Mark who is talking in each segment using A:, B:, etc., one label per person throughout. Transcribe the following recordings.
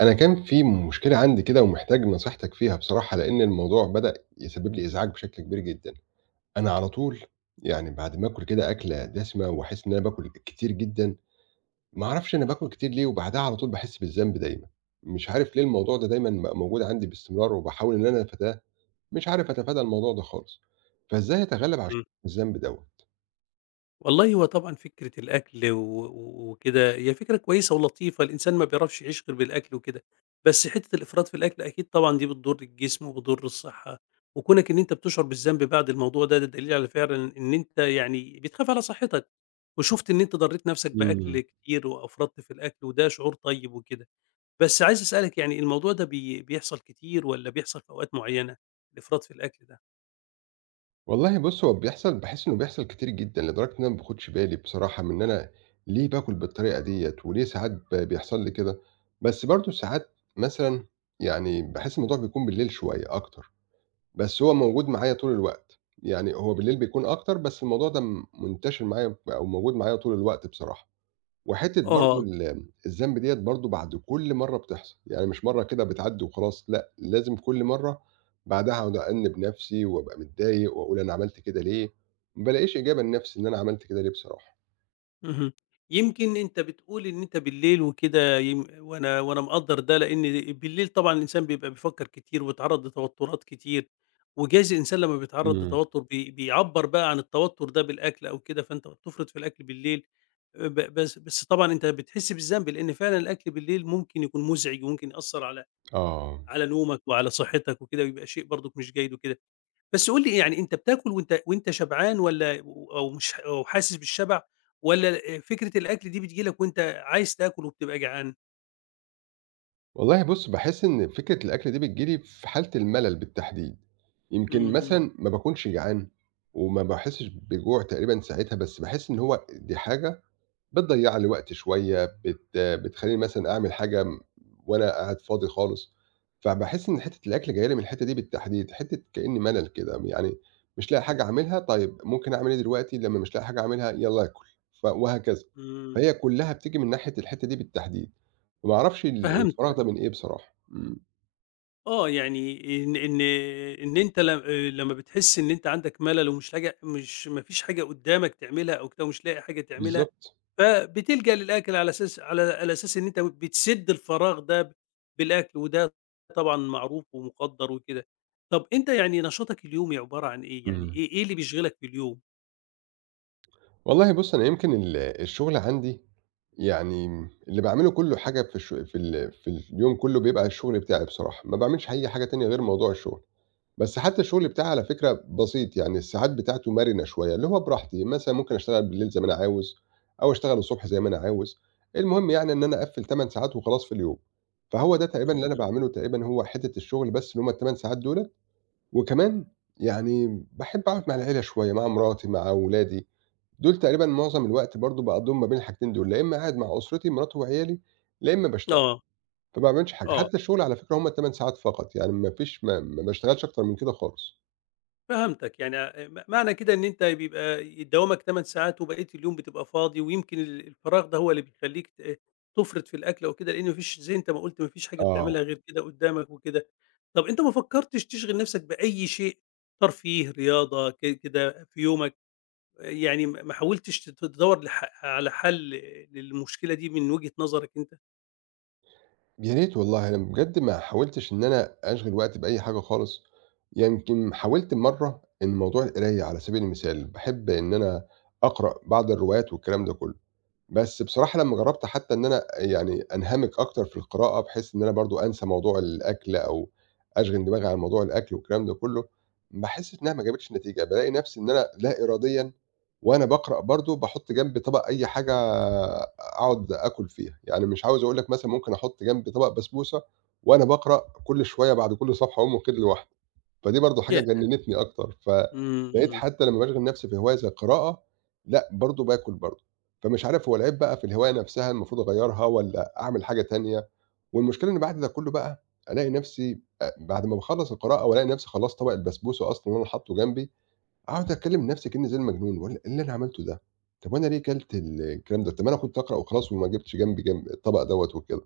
A: أنا كان في مشكلة عندي كده ومحتاج نصيحتك فيها بصراحة، لإن الموضوع بدأ يسبب لي إزعاج بشكل كبير جدًا. أنا على طول يعني بعد ما آكل كده أكلة دسمة وأحس إن أنا باكل كتير جدًا، ما أعرفش أنا باكل كتير ليه وبعدها على طول باحس بالذنب دايمًا. مش عارف ليه الموضوع ده دايمًا بقى موجود عندي باستمرار وباحاول إن أنا أتفاداه، مش عارف أتفادى الموضوع ده خالص. فإزاي أتغلب على
B: إمم.
A: الذنب دوّة؟
B: والله هو طبعًا فكرة الأكل و وكده هي فكرة كويسة ولطيفة، الإنسان ما بيعرفش يعيش غير بالأكل وكده، بس حتّة الإفراط في الأكل أكيد طبعًا دي بتضُر الجسم وبتضُر الصحة، وكونك إن أنت بتشعر بالذنب بعد الموضوع ده، ده دليل على فعلًا إن أنت يعني بتخاف على صحتك، وشُفت إن أنت ضرّيت نَفْسك
A: إمم.
B: بأكل كتير وأفرطت في الأكل وده شعور طيب وكده. بس عايز أسألك يعني الموضوع ده بيحصل كتير والّا بيحصل في أوقات معيّنة، الإفراط في الأكل ده؟
A: والله بُص، هو بيحصل باحس إنه بيحصل كتير جدًا، لدرجة إن أنا ما باخدش بالي بصراحة من إن أنا ليه باكل بالطريقة ديّة، وليه ساعات بيحصل لي كده، بس برضه ساعات مثلًا يعني باحس الموضوع بيكون بالليل شوية أكتر، بس هو موجود معايا طول الوقت، يعني هو بالليل بيكون أكتر، بس الموضوع ده منتشر معايا أو موجود معايا طول الوقت بصراحة. وحتّة برضه
B: آه.
A: الذنب ديّة برضه بعد كل مرّة بتحصل، يعني مش مرّة كده بتعدّي وخلاص لأ، لازم كل مرّة بعدها أقعد أأنِّب نَفْسي وأبقى متضايق وأقول أنا عملت كده ليه، ما بالاقيش إجابة لنَفْسي إن أنا عملت كده ليه بصراحة.
B: اهم. يمكن أنت بتقول إن أنت بالليل وكده وأنا مقدّر ده، لإن بالليل طبعًا الإنسان بيبقى بيفكّر كتير وبيتعرّض لتوتُّرات كتير، وجايز الإنسان لمّا بيتعرّض
A: إمم،
B: لتوتُّر بيعبّر بقى عن التوتُّر ده بالأكل أو كده، فأنت بتفرط في الأكل بالليل. ب بس بس طبعًا أنت بتحس بالذنب، لإن فعلًا الأكل بالليل ممكن يكون مُزعِج وممكن يأثّر على
A: آه.
B: على نومك وعلى صحّتك وكده، ويبقى شيء برضُك مش جيد وكده. بس قُل لي يعني أنت بتاكل وأنت شبعان والّا و أو مش ح أو حاسس بالشبع، والّا فكرة الأكل دي بتيجي لك وأنت عايز تاكل وبتبقى جعان؟
A: والله بُص، باحس إن فكرة الأكل دي بتيجي لي في حالة الملل بالتحديد، يمكن
B: اهم،
A: مثلًا ما باكونش جعان وما باحسّش بجوع تقريبًا ساعتها، بس باحس إن هو دي حاجة بتضيّع لي وقت شوية، بتخلّيني مثلًا أعمل حاجة م وأنا قاعد فاضي خالص، فباحس إن حتّة الأكل جاية لي من الحتّة دي بالتحديد، حتّة كإني ملل كده، يعني مش لاقي حاجة أعملها، طيب ممكن أعمل إيه دلوقتي لمّا مش لاقي حاجة أعملها يالّا آكل، وهكذا،
B: إمم،
A: فهي كلّها بتيجي من ناحية الحتّة دي بالتحديد، فما أعرفش الفراغ
B: فهمتك،
A: ده من إيه بصراحة، إمم،
B: آه، يعني إن أنت ل لمّا بتحس إن أنت عندك ملل ومش لاجع مش ما فيش حاجة قدّامك تعملها أو كده، ومش لاقي حاجة تعملها،
A: بالضبط،
B: فبتلجأ للأكل على أساس إن أنت بتسد الفراغ ده بالأكل، وده طبعًا معروف ومُقدّر وكده. طَب أنت يعني نشاطك اليومي عبارة عن إيه؟ يعني
A: إمم،
B: إيه اللي بيشغلك في اليوم؟
A: والله بُص أنا يمكن الشغل عندي يعني اللي باعمله كُلّه حاجة في اليوم كُلّه بيبقى الشغل بتاعي بصراحة، ما باعملش أي حاجة تانية غير موضوع الشغل، بس حتى الشغل بتاعي على فكرة بسيط، يعني الساعات بتاعته مرنة شوية، اللي هو براحتي، مثلًا ممكن أشتغل بالليل زي ما أنا عاوز أو أشتغل الصبح زي ما أنا عاوز، المهم يعني إن أنا أقفّل 8 ساعات وخلاص في اليوم، فهو ده تقريبًا اللي أنا
B: إمم.
A: باعمله تقريبًا هو حتّة الشغل بس اللي هُم ال8 ساعات دُولة، وكمان يعني باحب أقعد مع العيلة شوية، مع مراتي، مع ولادي. دول تقريبًا معظم الوقت برضه باقضّيهم ما بين الحاجتين دول، لا إمّا قاعد مع أسرتي مراتي وعيالي، لا إمّا باشتغل،
B: آه،
A: فما باعملش حاجة،
B: آه.
A: حتى الشغل على فكرة هم ال8 ساعات فقط، يعني ما فيش ما باشتغلش أكتر من كده خالص.
B: فهمتك، يعني م معنى كده إن أنت بيبقى دوامك 8 ساعات وبقية اليوم بتبقى فاضي، ويمكن الفراغ ده هو اللي بيخلّيك، ت إيه، تُفرِط في الأكل أو كده، لإن ما فيش زي أنت ما قُلت، ما فيش حاجة
A: آه،
B: بتعملها غير كده قدّامك وكده. طَب أنت ما فكّرتش تشغِل نَفْسك بأي شيء ترفيه، رياضة، كده في يومك، يعني ما حاولتش تدوّر على حَل للمشكلة دي من وجهة نظرك أنت؟
A: يا ريت والله أنا بجد ما حاولتش إن أنا أشغِل وقتي بأي حاجة خالص، يمكن حاولت مرّة إن موضوع القراية على سبيل المثال، باحب إن أنا أقرأ بعض الروايات والكلام ده كلّه. بس بصراحة لمّا جرّبت حتى إن أنا يعني أنهمِك أكتر في القراءة، بحيث إن أنا برضه أنسى موضوع الأكل أو أشغِل دماغي عن موضوع الأكل والكلام ده كلّه، باحس إنها ما جابتش نتيجة، بالاقي نَفْسي إن أنا لا إراديًا وأنا باقرأ برضه باحُط جنبي طبق أي حاجة أقعد آكُل فيها، يعني مش عاوز أقول لك مثلًا ممكن أحُط جنبي طبق بسبوسة وأنا باقرأ كل شوية بعد كل صفحة أقوم واخد لي واحدة. فدي برضه حاجة
B: ياه!
A: جننتني أكتر، فبقيت
B: إمم،
A: حتى لمّا باشغل نفسي في هواية زي القراءة، لأ برضه باكل برضه، فمش عارف هو العيب بقى في الهواية نفسها المفروض أغيّرها والّا أعمل حاجة تانية، والمشكلة إن بعد ده كلّه بقى ألاقي نفسي بعد ما باخلّص القراءة والاقي نفسي خلاص طبق البسبوسة أصلًا اللي أنا حاطّه جنبي، أقعد أتكلّم نفسي كإنّي زي المجنون، باقول إيه اللي أنا عملته ده؟ طب وأنا ليه كلت الكلام ده؟ طب ما أنا كنت أقرأ وخلاص وما جبتش جنبي جنب الطبق دوّة وكده،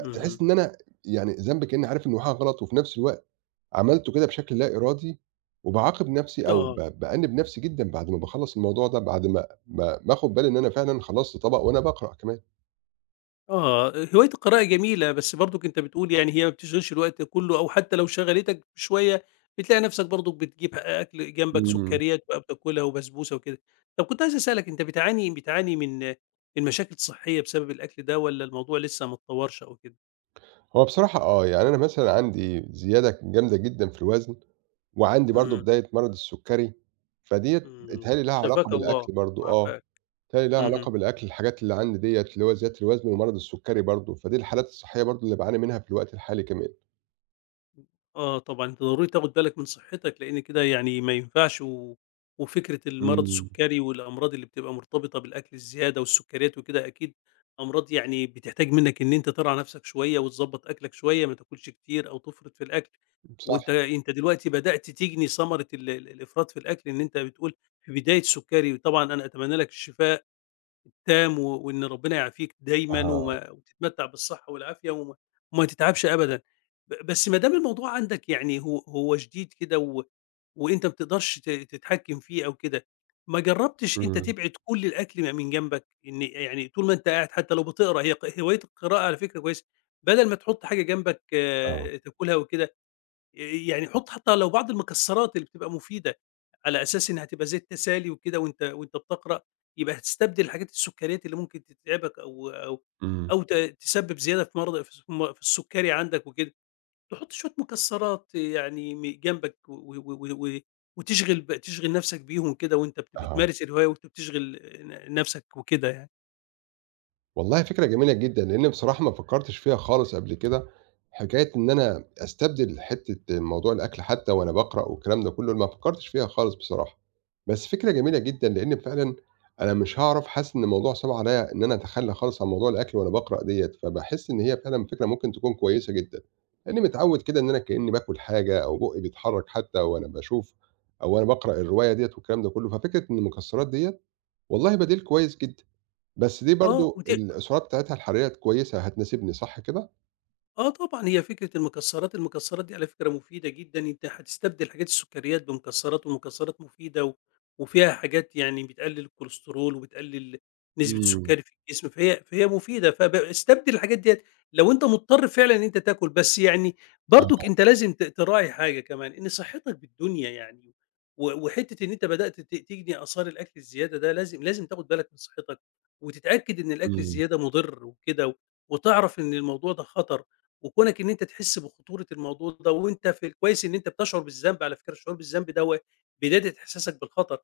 B: إمم، اهم،
A: إن أنا يعني ذنبي كإنّي عارف إنه حاجة غلط وفي نفس الوقت عملته كده بشكل لا إرادي، وباعاقب نفسي أو ب
B: آه.
A: بأنِّب نفسي جدًا بعد ما باخلّص الموضوع ده، بعد ما آخُد بالي إن أنا فعلًا خلّصت طبق وأنا باقرأ كمان.
B: آه، هواية القراءة جميلة، بس برضُك أنت بتقول يعني هي ما بتشغلش الوقت كلّه أو حتى لو شغلتك شوية، بتلاقي نفْسك برضُك بتجيب أكل جنبك
A: إمم.
B: سُكّريات بقى بتاكلها وبسبوسة وكده. طَب كنت عايز أسألك أنت بتعاني من مشاكل صحية بسبب الأكل ده، والّا الموضوع لسه ما اتطوّرش أو كده؟
A: هو بصراحة آه، يعني أنا مثلًا عندي زيادة جامدة جدًا في الوزن، وعندي برضه
B: إمم،
A: بداية مرض السُّكَّري، فديّة
B: إمم،
A: بيتهيأ لي لها علاقة
B: شفاك الله
A: بالأكل برضه آه،
B: وعافاك.
A: بيتهيأ لي لها علاقة
B: اهم.
A: بالأكل الحاجات اللي عندي ديّة، اللي هو زيادة الوزن ومرض السُّكَّري برضه، فدي الحالات الصحّية برضه اللي باعاني منها في الوقت الحالي كمان.
B: آه طبعًا، أنت ضروري تاخد بالك من صحتك، لإن كده يعني ما ينفعش. وفكرة المرض
A: إمم،
B: السُّكَّري والأمراض اللي بتبقى مرتبطة بالأكل الزيادة والسُّكَّريات وكده أكيد أمراض يعني بتحتاج منّك إن أنت ترعى نَفْسك شوية وتضبّط أكلك شوية، ما تاكلش كتير أو تفرط في الأكل،
A: صح،
B: وأنت دلوقتي بدأت تجني ثمرة ال ال الإفراط في الأكل. إن أنت بتقول في بداية سُّكَّري، وطبعًا أنا أتمنى لك الشفاء التام، وإن ربنا يعافيك دايمًا
A: آه،
B: وتتمتّع بالصحة والعافية، وما تتعبش أبدًا. بس ما دام الموضوع عندك يعني هو شديد كده، وأنت ما بتقدرش تتحكّم فيه أو كده، ما جرّبتش أنت
A: إمم،
B: تبعد كل الأكل من جنبك؟ إن يعني طول ما أنت قاعد حتى لو بتقرا، هي هواية القراءة على فكرة كويسة، بدل ما تحُط حاجة جنبك،
A: آه،
B: آه، تاكلها وكده، آآ يعني حُط حتى لو بعض المكسّرات اللي بتبقى مفيدة، على أساس إنها هتبقى زي التسالي وكده وأنت بتقرأ، يبقى هتستبدل الحاجات السُكّريات اللي ممكن تتعبك، أو أو
A: إمم،
B: أو تسبب زيادة في مرض في م في السُكّري عندك وكده، تحُط شوية مكسّرات يعني جنبك، و و و و وتشغل ب تشغل نَفْسك بيهم كده، وأنت بت
A: آه.
B: بتمارس الهواية، وأنت بتشغل نَفْسك وكده يعني.
A: والله فكرة جميلة جدًا، لإن بصراحة ما فكّرتش فيها خالص قبل كده، حكاية إن أنا أستبدل حتّة موضوع الأكل حتى وأنا باقرأ والكلام ده كلّه، ما فكّرتش فيها خالص بصراحة، بس فكرة جميلة جدًا، لإن فعلًا أنا مش هاعرف حاسس إن الموضوع صعب عليّا إن أنا أتخلّى خالص عن موضوع الأكل وأنا باقرأ ديّة، فباحس إن هي فعلًا فكرة ممكن تكون كويسة جدًا، لإنّي متعوّد كده إن أنا كإنّي باكل حاجة أو بُقّي بيتحرّك حتى وأنا باشوف أو وأنا باقرأ الرواية ديّة والكلام ده كلّه، ففكرة إن المكسّرات ديّة والله بديل كويس جدًا. بس دي
B: آه،
A: برضه السعرات بتاعتها الحرارية كويسة هتناسبني صح كده؟
B: آه طبعًا، هي فكرة المكسّرات، المكسّرات دي على فكرة مفيدة جدًا، أنت هتستبدل حاجات السكريات بمكسّرات، والمكسّرات مفيدة وفيها حاجات يعني بتقلل الكوليسترول وبتقلل نسبة
A: إمم.
B: السكري في الجسم، فهي مفيدة، استبدل الحاجات ديّة لو أنت مضطر فعلًا إن أنت تاكل، بس يعني برضك
A: أها.
B: أنت لازم تراعي حاجة كمان، إن صحتك بالدنيا يعني، وحتّة إن أنت بدأت تجني آثار الأكل الزيادة ده، لازم تاخد بالك من صحتك، وتتأكد إن الأكل
A: إمم.
B: الزيادة مُضِر وكده، وتعرف إن الموضوع ده خطر. وكونك إن أنت تحس بخطورة الموضوع ده وأنت كويس إن أنت بتشعر بالذنب، على فكرة الشعور بالذنب ده هو بداية إحساسك بالخطر،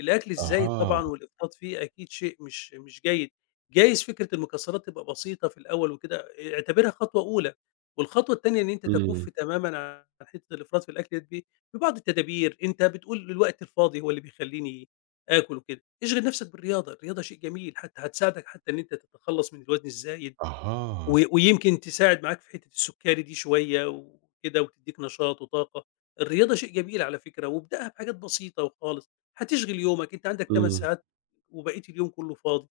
B: الأكل الزايد
A: أها.
B: طبعًا والإفراط فيه أكيد شيء مش جيد، جايز فكرة المكسرات تبقى بسيطة في الأول وكده، اعتبرها خطوة أولى، والخطوة التانية إن أنت
A: إمم.
B: تكُف تمامًا عن حتة الإفراط في الأكل دي ببعض التدابير. أنت بتقول الوقت الفاضي هو اللي بيخلّيني آكل وكده، اشغل نفسك بالرياضة، الرياضة شيء جميل، حتى هتساعدك حتى إن أنت تتخلص من الوزن الزايد،
A: أها.
B: ويمكن تساعد معاك في حتّة السُكّري دي شوية وكده وتدّيك نشاط وطاقة. الرياضة شيء جميل على فكرة، وابدأها بحاجات بسيطة وخالص، هتشغِل يومك، أنت عندك 8
A: إمم.
B: ساعات وبقية اليوم كُلّه فاضي.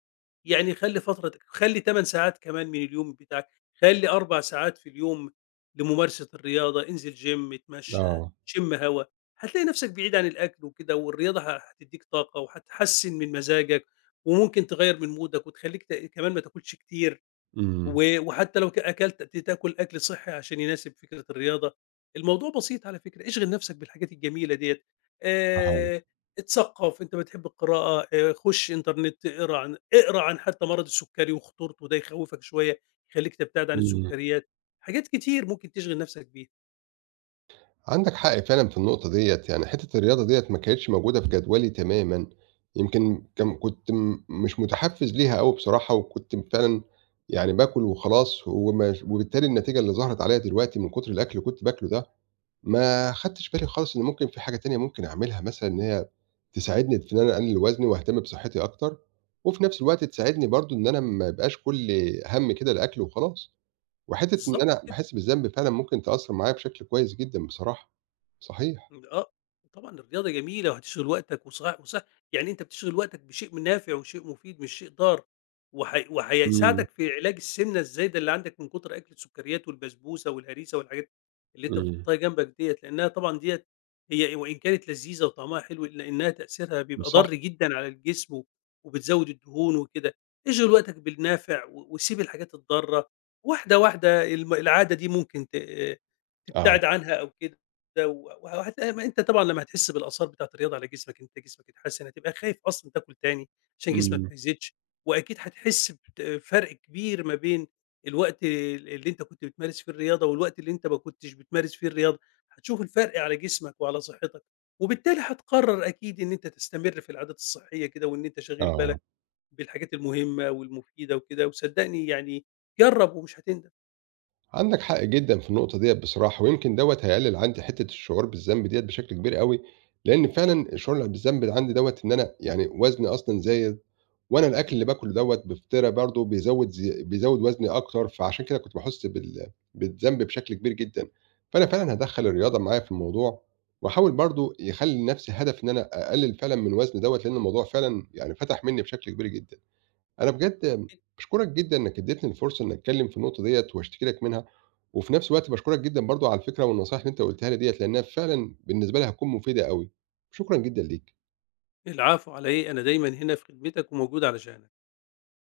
B: يعني خلّي 8 ساعات كمان من اليوم بتاعك، خلّي 4 ساعات في اليوم لممارسة الرياضة، انزل gym، اتمشّى،
A: آه.
B: شِم هوا، هتلاقي نَفْسك بعيد عن الأكل وكده، والرياضة هتدّيك طاقة وهتحسِّن من مزاجك وممكن تغيّر من مودك وتخلّيك كمان ما تاكلش كتير.
A: إمم.
B: وحتى لو أكلت تاكل أكل صحّي عشان يناسب فكرة الرياضة، الموضوع بسيط على فكرة، اشغل نفسك بالحاجات الجميلة ديّة،
A: أها.
B: آآ اتثقّف، أنت بتحب القراءة، خُش إنترنت، اقرا عن حتى مرض السُكّري وخطورته، ده يخوّفك شوية، يخلّيك تبتعد عن
A: إمم.
B: السُكّريات، حاجات كتير ممكن تشغل نفسك بيها،
A: عندك حق فعلًا في النقطة ديّة، يعني حتّة الرياضة ديّة ما كانتش موجودة في جدولي تمامًا، يمكن كنت مش متحفّز ليها أوي بصراحة وكنت فعلًا يعني باكل وخلاص وبالتالي النتيجة اللي ظهرت عليّا دلوقتي من كتر الأكل اللي كنت باكله ده ما خدتش بالي خالص إن ممكن في حاجة تانية ممكن أعملها مثلًا إن هي تساعدني في إن أنا أقلل وزني وأهتم بصحتي أكتر، وفي نفس الوقت تساعدني برضه إن أنا ما يبقاش كل هَمّي كده الأكل وخلاص، وحتّة إن
B: بالضبط
A: أنا
B: كده.
A: باحس بالذنب فعلًا ممكن تأثّر معايا بشكل كويس جدًا بصراحة، صحيح.
B: إمم، آه، طبعًا الرياضة جميلة وهتشغِل وقتك، وصح يعني أنت بتشغِل وقتك بشيء من نافع وشيء مفيد مش شيء ضار،
A: إمم،
B: وهيساعدك في علاج السمنة الزايدة اللي عندك من كُتر أكل السكريات والبسبوسة والهريسة والحاجات اللي أنت
A: إمم.
B: بتحطها جنبك ديّة، لأنها طبعًا ديّة هي، وإن كانت لذيذة وطعمها حلو إلا إنها تأثيرها بيبقى
A: صح،
B: ضار جدًا على الجسم، وبتزوّد الدهون وكده، اشغِل وقتك بالنافع وسيب الحاجات الضارة، واحدة، واحدة، العادة دي ممكن تبتعد
A: آه،
B: عنها أو كده. ده و أنت طبعًا لمّا هتحس بالآثار بتاعة الرياضة على جسمك، أنت جسمك اتحسن، هتبقى خايف أصلًا تاكل تاني عشان جسمك
A: إمم.
B: ما يزيدش، وأكيد هتحس فرق كبير ما بين الوقت اللي أنت كنت بتمارس فيه الرياضة، والوقت اللي أنت ما كنتش بتمارس فيه الرياضة، هتشوف الفرق على جسمك وعلى صحتك، وبالتالي هتقرر أكيد إن أنت تستمر في العادات الصحية كده، وإن أنت شاغل
A: آه.
B: بالك بالحاجات المهمة والمفيدة وكده، وصدقني يعني جرّب ومش هتندم.
A: عندك حق جدًا في النقطة ديّة بصراحة، ويمكن دوّة هيقلل عندي حتة الشعور بالذنب ديّة بشكل كبير أوي، لإن فعلًا الشعور بالذنب عندي دوّة إن أنا يعني وزني أصلًا زايد، وأنا الأكل اللي باكله دوّة بفطرة برضه بيزوّد وزني أكتر، فعشان كده كنت باحس بالذنب بشكل كبير جدًا، فأنا فعلًا هادخّل الرياضة معايا في الموضوع، وأحاول برضه يخلّي لنفسي هدف إن أنا أقلل فعلًا من وزني دوّة، لإن الموضوع فعلًا يعني فتح منّي بشكل كبير جدًا. أنا بجد باشكرك جدًا إنك اديتني الفرصة إني أتكلم في النقطة ديّة واشتكي لك منها، وفي نفس الوقت باشكرك جدًا برضه على الفكرة والنصايح اللي أنت قُلتها لي ديّة، لإنها فعلًا بالنسبة لي هتكون مفيدة أوي، شكرًا جدًا ليك.
B: العفو على إيه، أنا دايمًا هنا في خدمتك وموجود علشانك.